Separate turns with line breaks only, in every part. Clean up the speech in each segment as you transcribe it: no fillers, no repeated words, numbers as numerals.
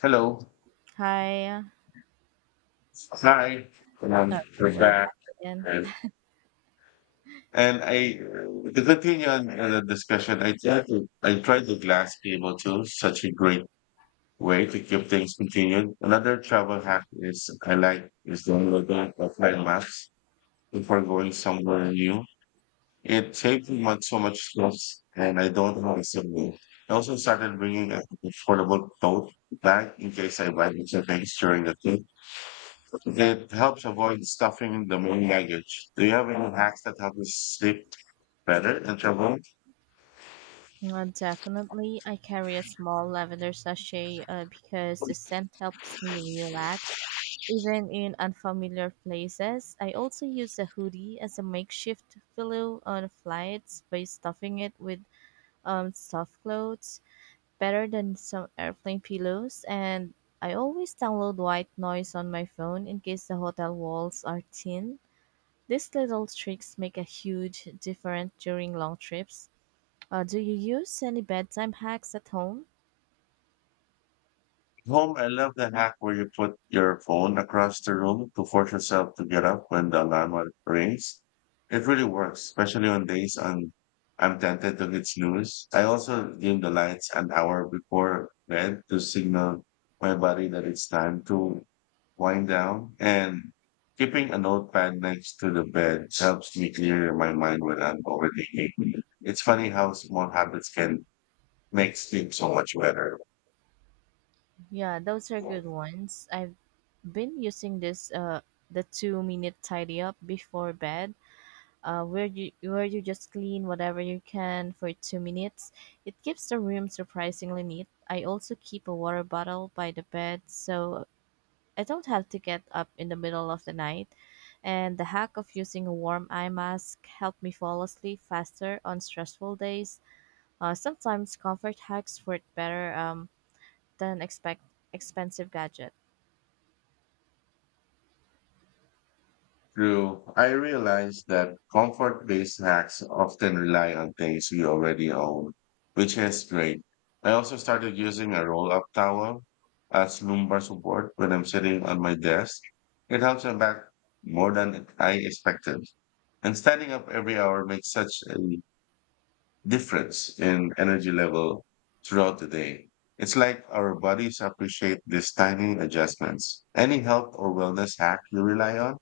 Hello.
Hi.
Hi.
Oh,
We're
we're
back.
back again.
And, and I, to continue on the discussion, I tried the glass table too. Such a great way to keep things continued. Another travel hack is I like is downloading offline maps before going somewhere new. It saves me so much stress and I don't have a signal. I also started bringing a affordable tote bag in case I buy extra things during the trip. It helps avoid stuffing the main luggage. Do you have any hacks that help you sleep better in travel?
Definitely, I carry a small lavender sachet because the scent helps me relax. Even in unfamiliar places, I also use a hoodie as a makeshift pillow on flights by stuffing it with soft clothes, better than some airplane pillows. And I always download white noise on my phone in case the hotel walls are thin. These little tricks make a huge difference during long trips. Do you use any bedtime hacks at home?
Home, I love the hack where you put your phone across the room to force yourself to get up when the alarm rings. It really works, especially on days I'm tempted to hit snooze. I also dim the lights an hour before bed to signal my body that it's time to wind down. And keeping a notepad next to the bed helps me clear my mind when I'm overthinking. It's funny how small habits can make sleep so much better.
Yeah, those are good ones. I've been using this the 2 minute tidy up before bed. Where you just clean whatever you can for 2 minutes. It keeps the room surprisingly neat. I also keep a water bottle by the bed so I don't have to get up in the middle of the night, and the hack of using a warm eye mask helped me fall asleep faster on stressful days. Sometimes comfort hacks work better than expect expensive gadget.
True. I realize that comfort-based hacks often rely on things we already own, which is great. I also started using a roll-up towel as lumbar support when I'm sitting on my desk. It helps my back more than I expected. And standing up every hour makes such a difference in energy level throughout the day. It's like our bodies appreciate these tiny adjustments. Any health or wellness hack you rely on?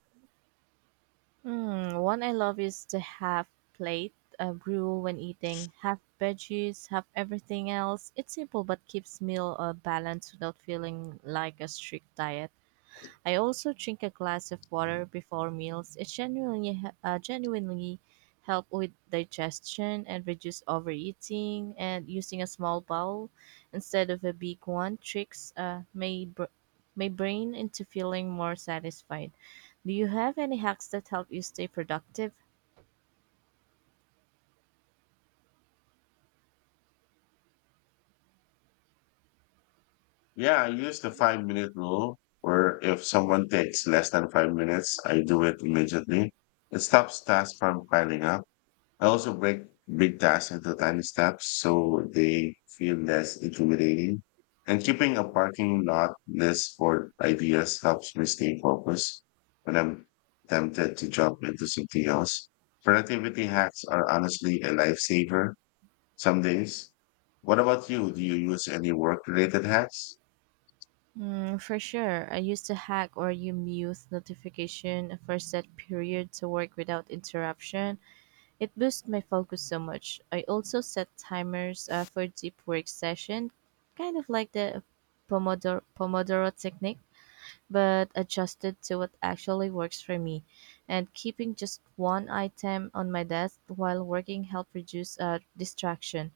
Hmm, one I love is the half plate rule when eating. Half veggies, half everything else. It's simple but keeps meal balanced without feeling like a strict diet. I also drink a glass of water before meals. It genuinely help with digestion and reduce overeating. And using a small bowl instead of a big one tricks my brain into feeling more satisfied. Do you have any hacks that help you stay productive?
Yeah, I use the 5 minute rule where if someone takes less than 5 minutes, I do it immediately. It stops tasks from piling up. I also break big tasks into tiny steps so they feel less intimidating. And keeping a parking lot list for ideas helps me stay focused when I'm tempted to jump into something else. Productivity hacks are honestly a lifesaver some days. What about you? Do you use any work related hacks?
Mm, for sure. I used to hack or you mute notification for set period to work without interruption. It boosts my focus so much. I also set timers for deep work session, kind of like the Pomodoro technique, but adjusted to what actually works for me. And keeping just one item on my desk while working helps reduce distraction.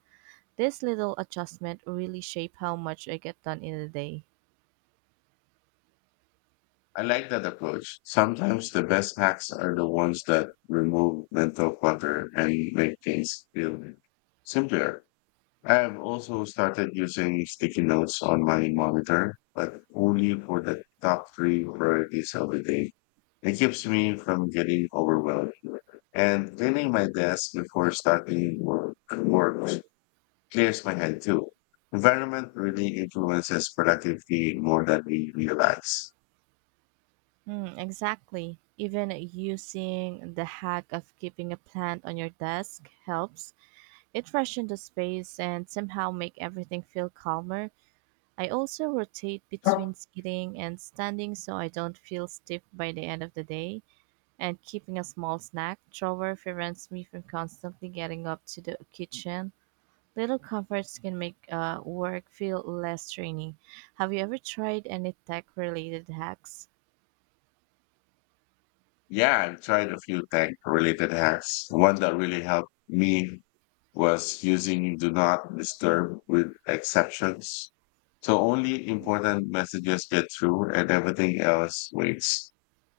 This little adjustment really shape how much I get done in a day.
I like that approach. Sometimes the best hacks are the ones that remove mental clutter and make things feel simpler. I have also started using sticky notes on my monitor, but only for the top three priorities of the day. It keeps me from getting overwhelmed. And cleaning my desk before work clears my head too. Environment really influences productivity more than we realize.
Hmm, exactly. Even using the hack of keeping a plant on your desk helps. It rushes into space and somehow make everything feel calmer. I also rotate between sitting and standing so I don't feel stiff by the end of the day. And keeping a small snack drawer prevents me from constantly getting up to the kitchen. Little comforts can make work feel less draining. Have you ever tried any tech related hacks?
Yeah, I've tried a few tech related hacks. One that really helped me was using do not disturb with exceptions. So only important messages get through and everything else waits.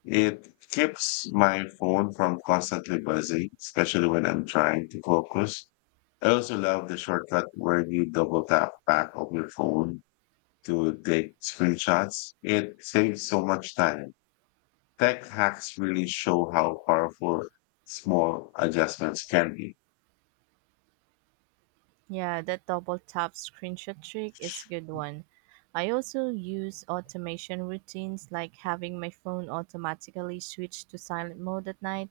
It keeps my phone from constantly buzzing, especially when I'm trying to focus. I also love the shortcut where you double tap back of your phone to take screenshots. It saves so much time. Tech hacks really show how powerful small adjustments can be.
Yeah, that double tap screenshot trick is a good one. I also use automation routines like having my phone automatically switch to silent mode at night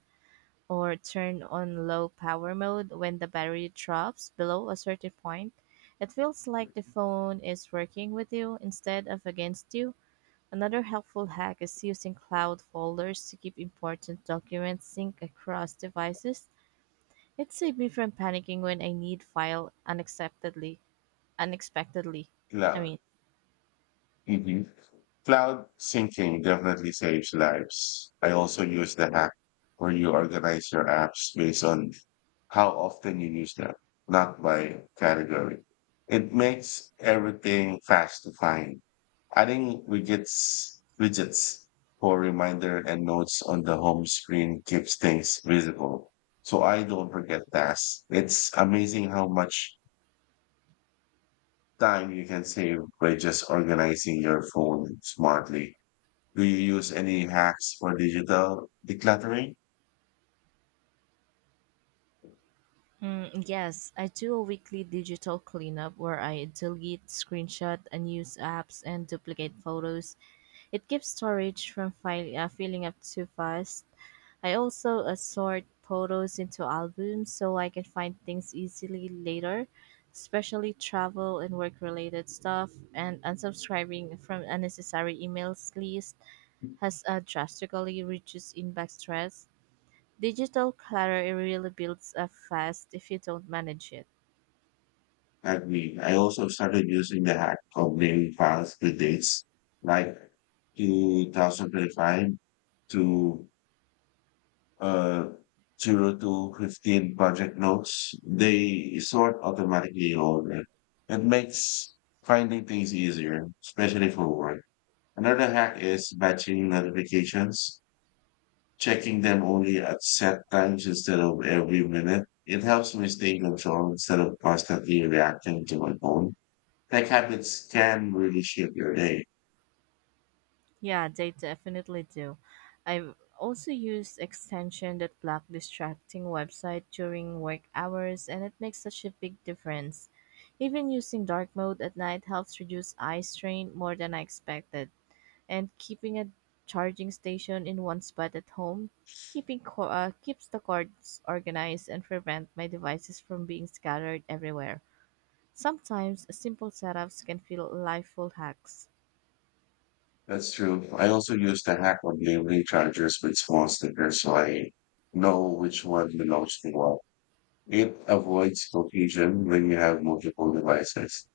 or turn on low power mode when the battery drops below a certain point. It feels like the phone is working with you instead of against you. Another helpful hack is using cloud folders to keep important documents synced across devices. It saved me from panicking when I need file unexpectedly. I
Yeah.
mean,
Mhm. Cloud syncing definitely saves lives. I also use the hack where you organize your apps based on how often you use them, not by category. It makes everything fast to find. Adding widgets for reminder and notes on the home screen keeps things visible. So I don't forget tasks. It's amazing how much time you can save by just organizing your phone smartly. Do you use any hacks for digital decluttering?
mm, yes, I do a weekly digital cleanup where I delete, screenshot, unused apps, and duplicate photos. It keeps storage from filling up too fast. I also sort photos into albums so I can find things easily later, especially travel and work related stuff, and unsubscribing from unnecessary emails list has drastically reduced inbox stress. Digital clutter it really builds up fast if you don't manage it.
I mean, I also started using the hack of naming files with dates like 2025 to uh, 0 to 15 project notes. They sort automatically in order. It makes finding things easier, especially for work. Another hack is batching notifications. Checking them only at set times instead of every minute. It helps me stay in control instead of constantly reacting to my phone. Tech habits can really shape your day.
Yeah, they definitely do. I've also used extension that block distracting website during work hours and it makes such a big difference. Even using dark mode at night helps reduce eye strain more than I expected. And keeping a charging station in one spot at home keeps the cords organized and prevent my devices from being scattered everywhere. Sometimes simple setups can feel like full hacks.
That's true. I also use the hack on delivery chargers with small stickers so I know which one belongs to what. It avoids confusion when you have multiple devices.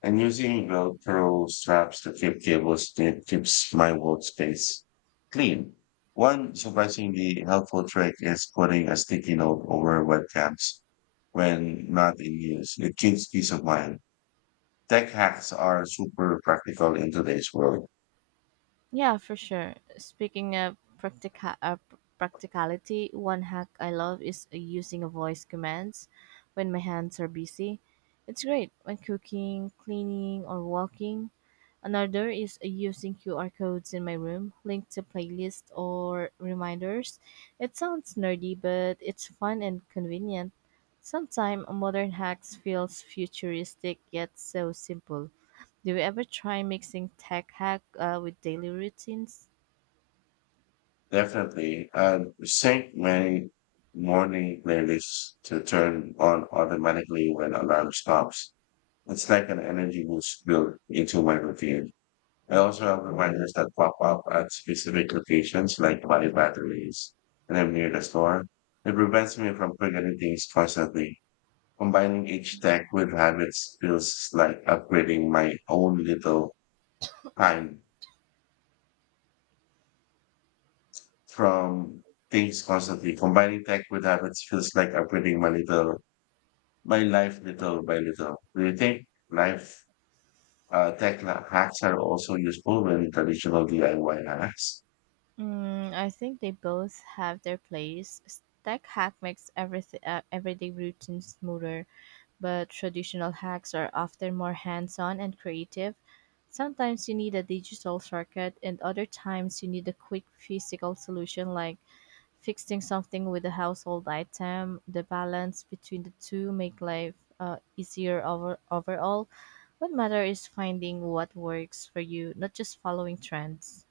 And using Velcro straps to keep cables that keeps my workspace clean. One surprisingly helpful trick is putting a sticky note over webcams when not in use. It gives peace of mind. Tech hacks are super practical in today's world.
Yeah, for sure. Speaking of practicality, one hack I love is using voice commands when my hands are busy. It's great when cooking, cleaning, or walking. Another is using QR codes in my room, linked to playlists or reminders. It sounds nerdy, but it's fun and convenient. Sometimes modern hacks feels futuristic yet so simple. Do you ever try mixing tech hack with daily routines?
Definitely. And sync my morning playlists to turn on automatically when alarm stops. It's like an energy boost built into my routine. I also have reminders that pop up at specific locations like my batteries and I'm near the store. It prevents me from forgetting things constantly. Combining each tech with habits feels like upgrading my own little time from things constantly. Combining tech with habits feels like upgrading my little, my life little by little. Do you think life tech la- hacks are also useful when traditional DIY hacks?
Mm, I think they both have their place. Tech hack makes everything everyday routine smoother, but traditional hacks are often more hands-on and creative. Sometimes you need a digital shortcut, and other times you need a quick physical solution like fixing something with a household item. The balance between the two make life easier overall. What matter is finding what works for you, not just following trends.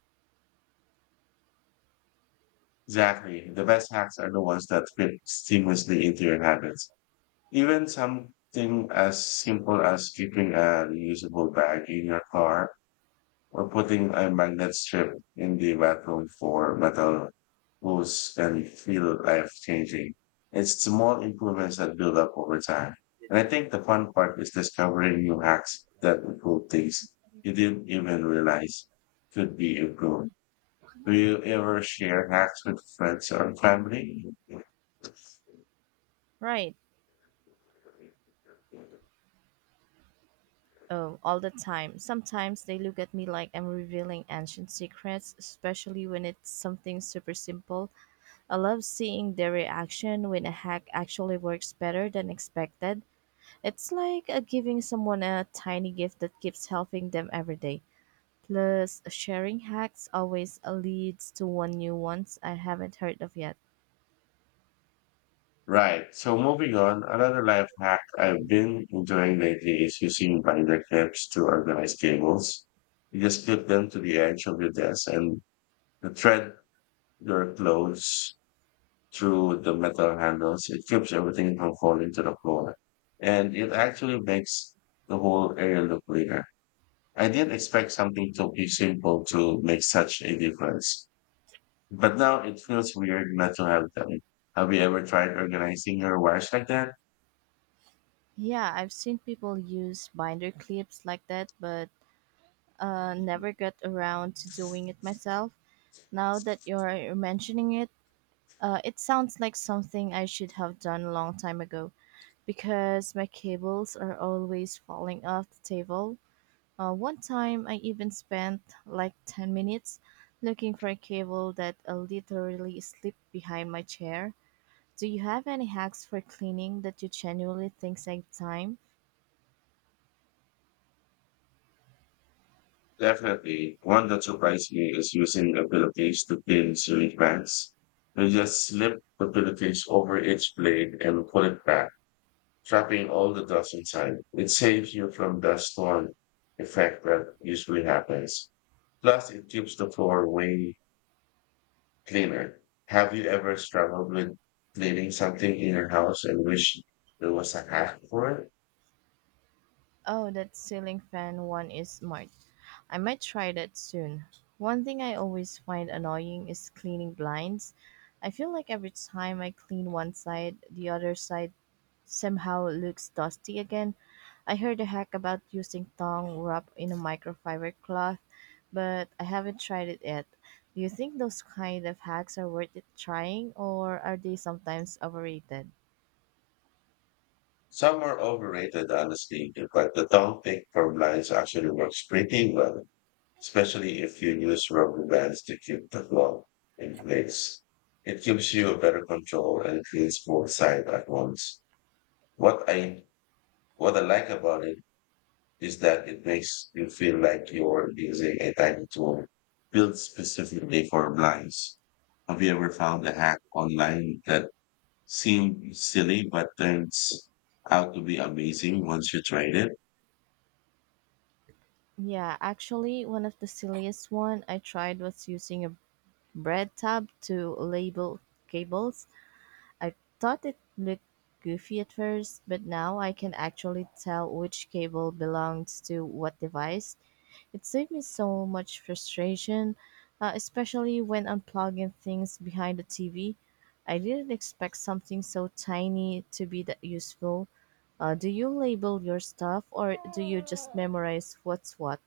Exactly. The best hacks are the ones that fit seamlessly into your habits. Even something as simple as keeping a reusable bag in your car or putting a magnet strip in the bathroom for metal hose can feel life changing. It's small improvements that build up over time. And I think the fun part is discovering new hacks that improve things you didn't even realize could be improved. Do you ever share hacks with friends or family?
Right. Oh, all the time. Sometimes they look at me like I'm revealing ancient secrets, especially when it's something super simple. I love seeing their reaction when a hack actually works better than expected. It's like giving someone a tiny gift that keeps helping them every day. Plus, sharing hacks always leads to one new ones I haven't heard of yet.
Right. So moving on, another life hack I've been enjoying lately is using binder clips to organize cables. You just clip them to the edge of your desk and the thread your clothes through the metal handles. It keeps everything from falling to the floor. And it actually makes the whole area look cleaner. I didn't expect something to be simple to make such a difference. But now it feels weird not to have them. Have you ever tried organizing your wash like that?
Yeah, I've seen people use binder clips like that, but never got around to doing it myself. Now that you're mentioning it, it sounds like something I should have done a long time ago because my cables are always falling off the table. One time, I even spent like 10 minutes looking for a cable that literally slipped behind my chair. Do you have any hacks for cleaning that you genuinely think save time?
Definitely. One that surprised me is using a pillowcase to pin ceiling fans. You just slip the pillowcase over each blade and pull it back, trapping all the dust inside. It saves you from the storm effect that usually happens. Plus, it keeps the floor way cleaner. Have you ever struggled with cleaning something in your house and wish there was a hack for it?
Oh, that ceiling fan one is smart. I might try that soon. One thing I always find annoying is cleaning blinds. I feel like every time I clean one side, the other side somehow looks dusty again. I heard a hack about using tongue wrapped in a microfiber cloth, but I haven't tried it yet. Do you think those kind of hacks are worth it trying, or are they sometimes overrated?
Some are overrated, honestly, but the tongue pick from lines actually works pretty well, especially if you use rubber bands to keep the glove in place. It gives you a better control and cleans both sides at once. What I what I like about it is that it makes you feel like you're using a tiny tool built specifically for blinds. Have you ever found a hack online that seem silly, but turns out to be amazing once you tried it.
Yeah, actually, one of the silliest one I tried was using a bread tab to label cables. I thought it looked goofy at first, but now I can actually tell which cable belongs to what device. It saved me so much frustration, especially when unplugging things behind the TV. I didn't expect something so tiny to be that useful. Do you label your stuff or do you just memorize what's what?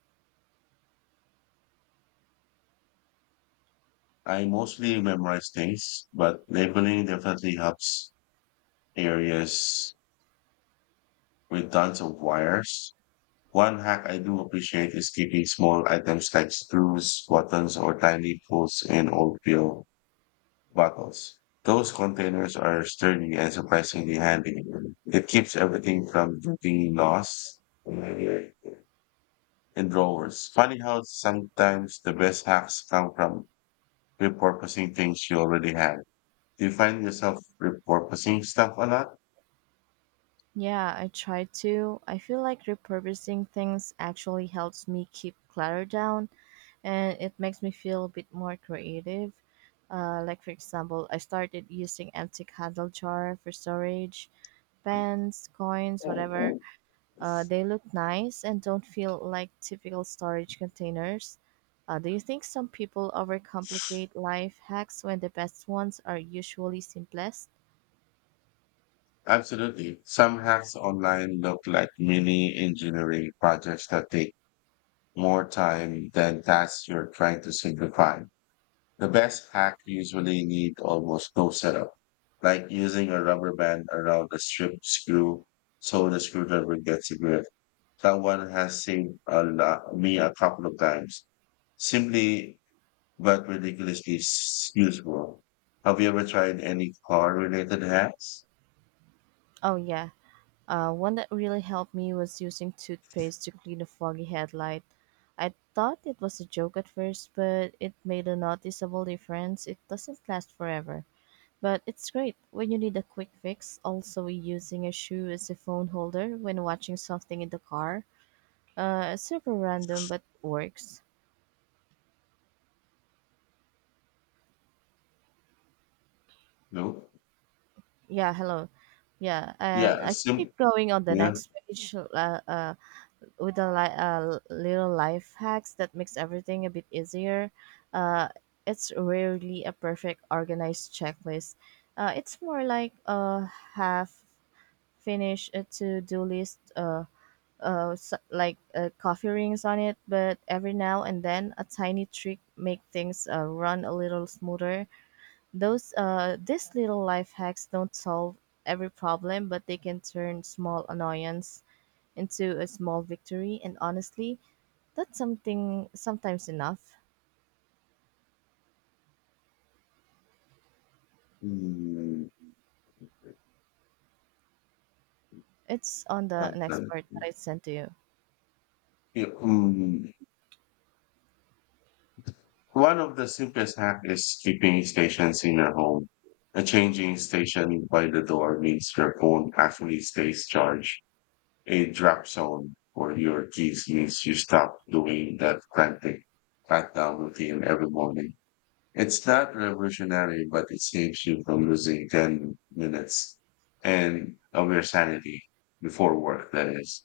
I mostly memorize things, but labeling definitely helps areas with tons of wires. One hack I do appreciate is keeping small items like screws, buttons, or tiny pulls in old pill bottles. Those containers are sturdy and surprisingly handy. It keeps everything from being lost. And drawers. Funny how sometimes the best hacks come from repurposing things you already have. Do you find yourself repurposing stuff a lot?
Yeah, I try to. I feel like repurposing things actually helps me keep clutter down and it makes me feel a bit more creative. For example, I started using empty candle jar for storage, pens, coins, whatever. They look nice and don't feel like typical storage containers. Do you think some people overcomplicate life hacks when the best ones are usually simplest?
Absolutely. Some hacks online look like mini engineering projects that take more time than tasks you're trying to simplify. The best hack usually need almost no setup, like using a rubber band around a strip screw so the screwdriver gets a grip. Someone has saved a lot, me a couple of times. Simply but ridiculously useful. Have you ever tried any car related hacks?
Oh, yeah. One that really helped me was using toothpaste to clean a foggy headlight. I thought it was a joke at first, but it made a noticeable difference. It doesn't last forever, but it's great when you need a quick fix. Also, using a shoe as a phone holder when watching something in the car. Super random, but works.
No.
Yeah, hello. Yeah, and
Yeah.
I keep going on the
Yeah.
next page. With a little life hacks that makes everything a bit easier. Uh, it's rarely a perfect organized checklist. It's more like a half finished to do list, s like coffee rings on it, but every now and then a tiny trick make things run a little smoother. Those these little life hacks don't solve every problem, but they can turn small annoyance into a small victory. And honestly, that's something sometimes enough.
Mm,
It's on the next
okay.
part that I sent to you.
Yeah, mm. One of the simplest hack is keeping stations in your home. A changing station by the door means your phone actually stays charged. A drop zone for your keys means you stop doing that frantic countdown routine every morning. It's not revolutionary, but it saves you from losing 10 minutes and of your sanity before work, that is.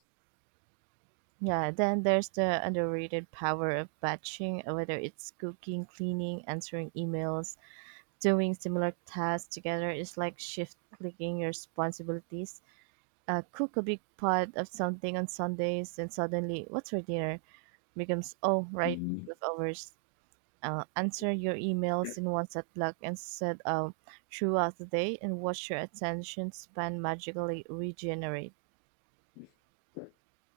Yeah, then there's the underrated power of batching, whether it's cooking, cleaning, answering emails, doing similar tasks together. It's like shift clicking your responsibilities. Cook a big pot of something on Sundays, and suddenly, what's for dinner? Becomes, oh, right,
Mhm.
leftovers. Answer your emails in one set block instead of throughout the day and watch your attention span magically regenerate.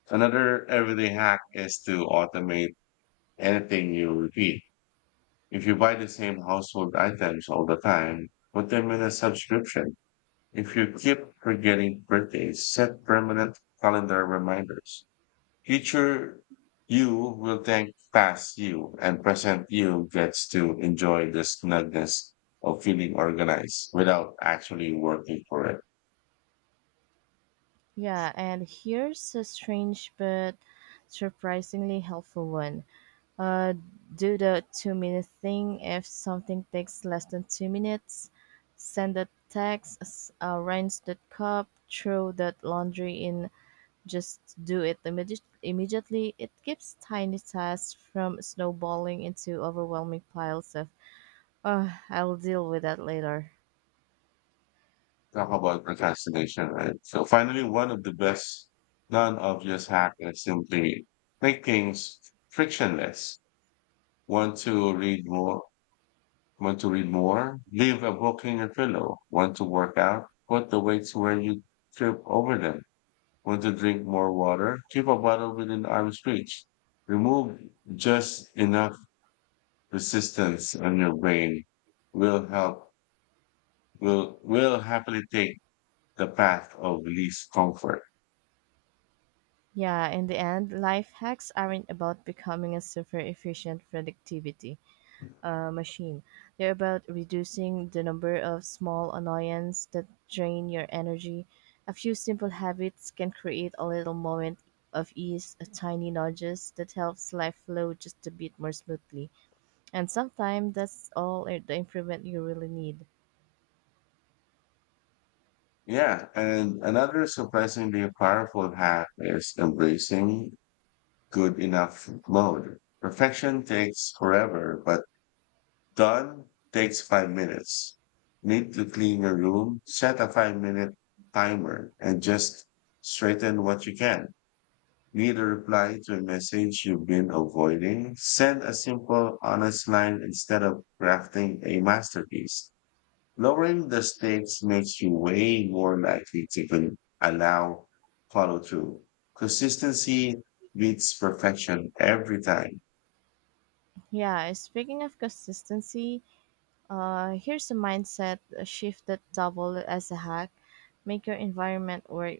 Another everyday hack is to automate anything you repeat. If you buy the same household items all the time, put them in a subscription. If you keep forgetting birthdays, set permanent calendar reminders. Future you will thank past you, and present you gets to enjoy the snugness of feeling organized without actually working for it.
Yeah, and here's a strange but surprisingly helpful one. Uh, do the 2 minute thing if something takes less than 2 minutes. Send a text, rinse that cup, throw that laundry in, just do it immediately. It keeps tiny tasks from snowballing into overwhelming piles of, oh, I'll deal with that later.
Talk about procrastination, right? So finally, one of the best non-obvious hack is simply make things frictionless. Want to read more? Want to read more? Leave a book in your pillow. Want to work out? Put the weights where you trip over them. Want to drink more water? Keep a bottle within arm's reach. Remove just enough resistance on your brain will help will happily take the path of least comfort.
Yeah, in the end, life hacks aren't about becoming a super efficient productivity machine. They're about reducing the number of small annoyances that drain your energy. A few simple habits can create a little moment of ease, a tiny nudges that helps life flow just a bit more smoothly. And sometimes that's the improvement you really need.
Yeah, and another surprisingly powerful hack is embracing good enough mode. Perfection takes forever, but done takes 5 minutes. Need to clean your room, set a 5 minute timer, and just straighten what you can. Need a reply to a message you've been avoiding. Send a simple, honest line instead of crafting a masterpiece. Lowering the stakes makes you way more likely to allow follow through. Consistency beats perfection every time.
Yeah, speaking of consistency, here's a mindset shift that double as a hack. Make your environment work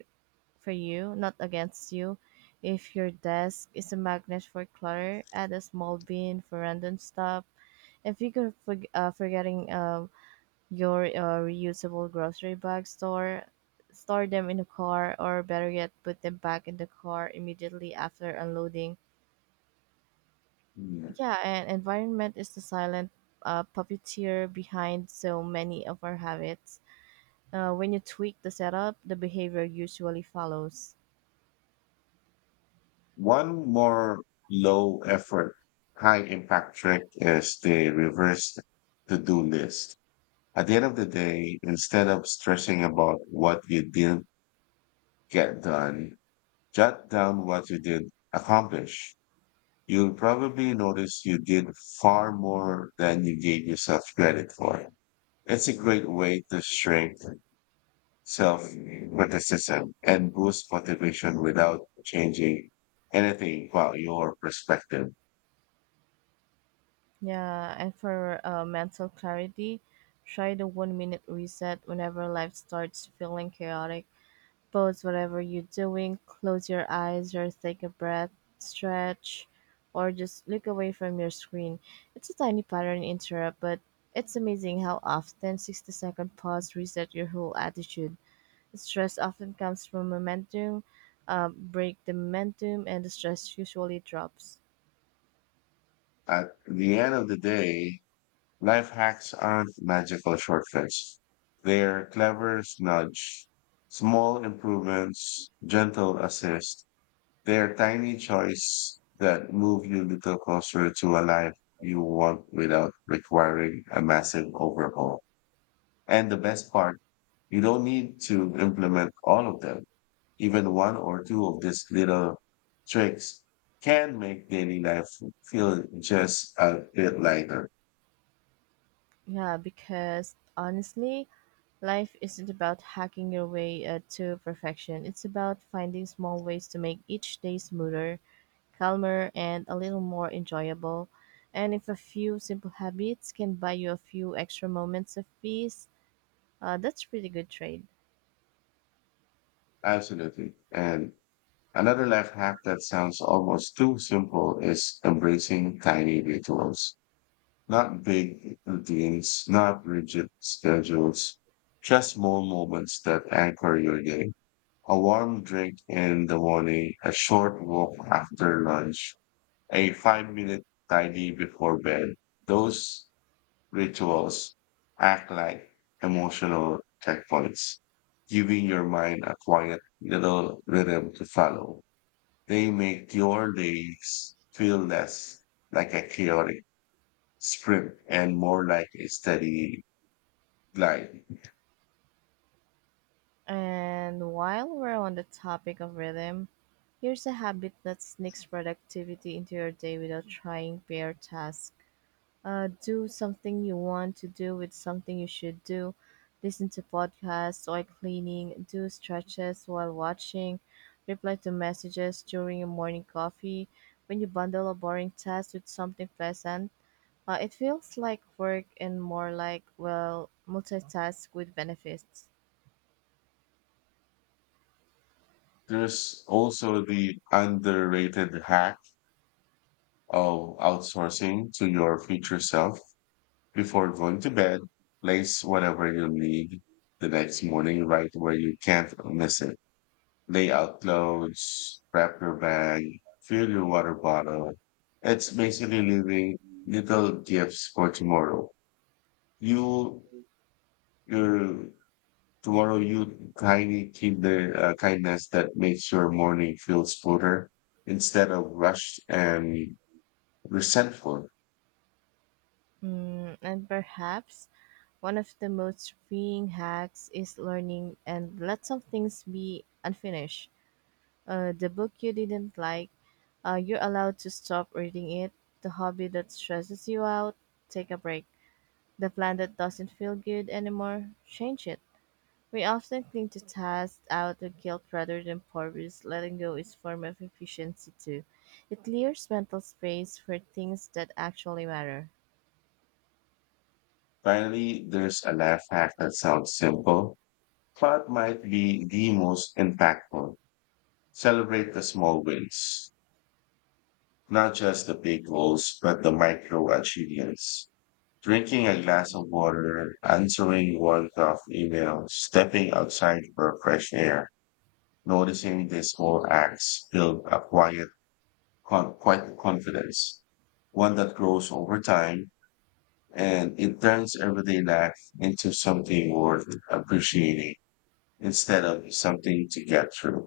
for you, not against you. If your desk is a magnet for clutter, add a small bin for random stuff. If you could forg forgetting your reusable grocery bag store, store them in the car, or better yet, put them back in the car immediately after unloading. Yeah, and environment is the silent puppeteer behind so many of our habits. When you tweak the setup, the behavior usually follows.
One more low effort, high impact trick is the reverse to do list. At the end of the day, instead of stressing about what you didn't get done, jot down what you did accomplish. You'll probably notice you did far more than you gave yourself credit for. It's a great way to shrink self criticism and boost motivation without changing anything about your perspective.
Yeah, and for mental clarity, try the 1 minute reset whenever life starts feeling chaotic. Pause whatever you're doing, close your eyes or take a breath, stretch, or just look away from your screen. It's a tiny pattern interrupt, but it's amazing how often 60-second pause reset your whole attitude. Stress often comes from momentum. Break the momentum, and the stress usually drops.
At the end of the day, life hacks aren't magical shortcuts. They're clever nudge, small improvements, gentle assist. They're tiny choice that move you a little closer to a life you want without requiring a massive overhaul. And the best part, you don't need to implement all of them. Even one or two of these little tricks can make daily life feel just a bit lighter.
Yeah, because honestly, life isn't about hacking your way to perfection. It's about finding small ways to make each day smoother, calmer, and a little more enjoyable. And if a few simple habits can buy you a few extra moments of peace, that's pretty good trade.
Absolutely. And another life hack that sounds almost too simple is embracing tiny rituals. Not big routines, not rigid schedules, just small moments that anchor your day. A warm drink in the morning, a short walk after lunch, a 5 minute tidy before bed. Those rituals act like emotional checkpoints, giving your mind a quiet little rhythm to follow. They make your days feel less like a chaotic sprint and more like a steady glide.
And while we're on the topic of rhythm, here's a habit that sneaks productivity into your day without trying bare tasks. Do something you want to do with something you should do. Listen to podcasts while cleaning, do stretches while watching, reply to messages during your morning coffee. When you bundle a boring task with something pleasant, it feels like work and more like, well, multitask with benefits.
There's also the underrated hack of outsourcing to your future self before going to bed. Place whatever you need the next morning right where you can't miss it. Lay out clothes, wrap your bag, fill your water bottle. It's basically leaving little gifts for tomorrow. You, your tomorrow, you tiny kinder kindness that makes your morning feel smoother instead of rushed and resentful.
Mm, and perhaps one of the most freeing hacks is learning and let some things be unfinished. The book you didn't like, you're allowed to stop reading it. The hobby that stresses you out, take a break. The plan that doesn't feel good anymore, change it. We often cling to tasks out of guilt rather than purpose. Letting go is form of efficiency too. It clears mental space for things that actually matter.
Finally, there's a laugh hack that sounds simple, but might be the most impactful. Celebrate the small wins. Not just the big goals, but the micro achievements. Drinking a glass of water, answering one tough email, stepping outside for fresh air, noticing these small acts build a quiet, quite confidence, one that grows over time and it turns everyday life into something worth appreciating instead of something to get through.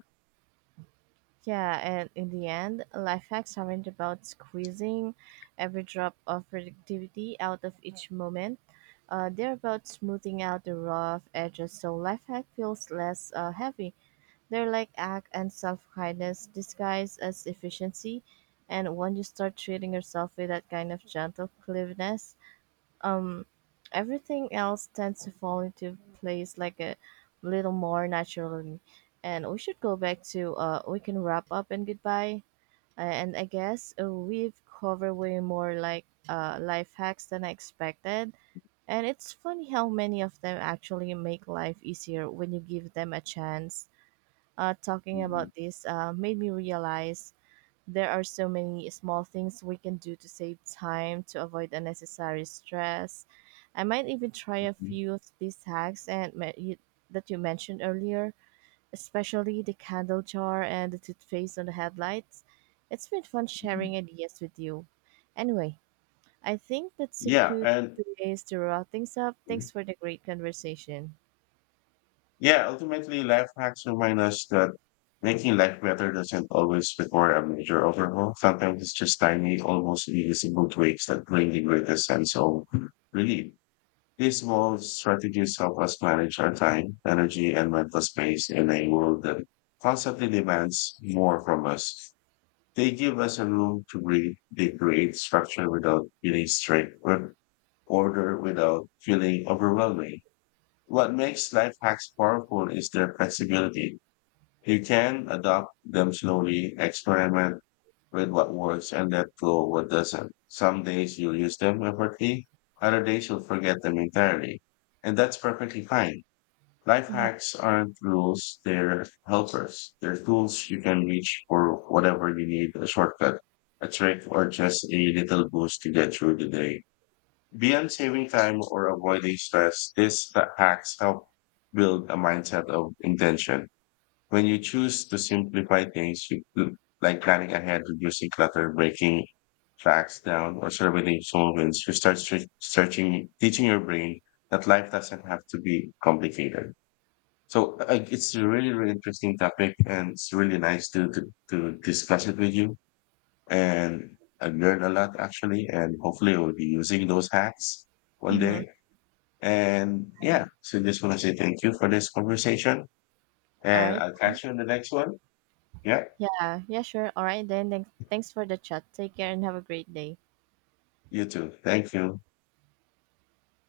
Yeah, and in the end, life hacks aren't about squeezing every drop of productivity out of each moment. They're about smoothing out the rough edges so life hack feels less heavy. They're like act and self kindness disguised as efficiency. And when you start treating yourself with that kind of gentle cleanliness, um everything else tends to fall into place like a little more naturally. And we should go back to we can wrap up and goodbye. And I guess we've covered way more like life hacks than I expected, and it's funny how many of them actually make life easier when you give them a chance. Talking
Mhm.
about this made me realize there are so many small things we can do to save time, to avoid unnecessary stress. I might even try a few of these hacks and you, that you mentioned earlier, especially the candle jar and the toothpaste on the headlights. It's been fun sharing ideas with you. Anyway, I think that's a
Yeah,
good
and
place to wrap things up. Thanks for the great conversation.
Yeah, ultimately, life hacks remind us that making life better doesn't always require a major overhaul. Sometimes it's just tiny, almost invisible tweaks that bring the greatest sense of relief. These small strategies help us manage our time, energy, and mental space in a world that constantly demands more from us. They give us a room to breathe. They create structure without feeling strict or order without feeling overwhelming. What makes life hacks powerful is their flexibility. You can adopt them slowly, experiment with what works, and let go what doesn't. Some days you'll use them effortlessly, other days you'll forget them entirely. And that's perfectly fine. Life
Mm-hmm.
hacks aren't rules, they're helpers. They're tools you can reach for whatever you need a shortcut, a trick, or just a little boost to get through the day. Beyond saving time or avoiding stress, these hacks help build a mindset of intention. When you choose to simplify things, you, like planning ahead, reducing clutter, breaking facts down, or surveying solvents, you searching, teaching your brain that life doesn't have to be complicated. So it's a really interesting topic, and it's really nice to discuss it with you. And I learned a lot actually, and hopefully I will be using those hacks one
Mm-hmm.
day. And yeah, so just want to say thank you for this conversation.
All
And
right.
I'll catch you in the next one. Yeah,
Yeah. Yeah. Sure. All right. Then. Thanks. Thanks for the chat. Take care and have a great day.
you too. Thank you.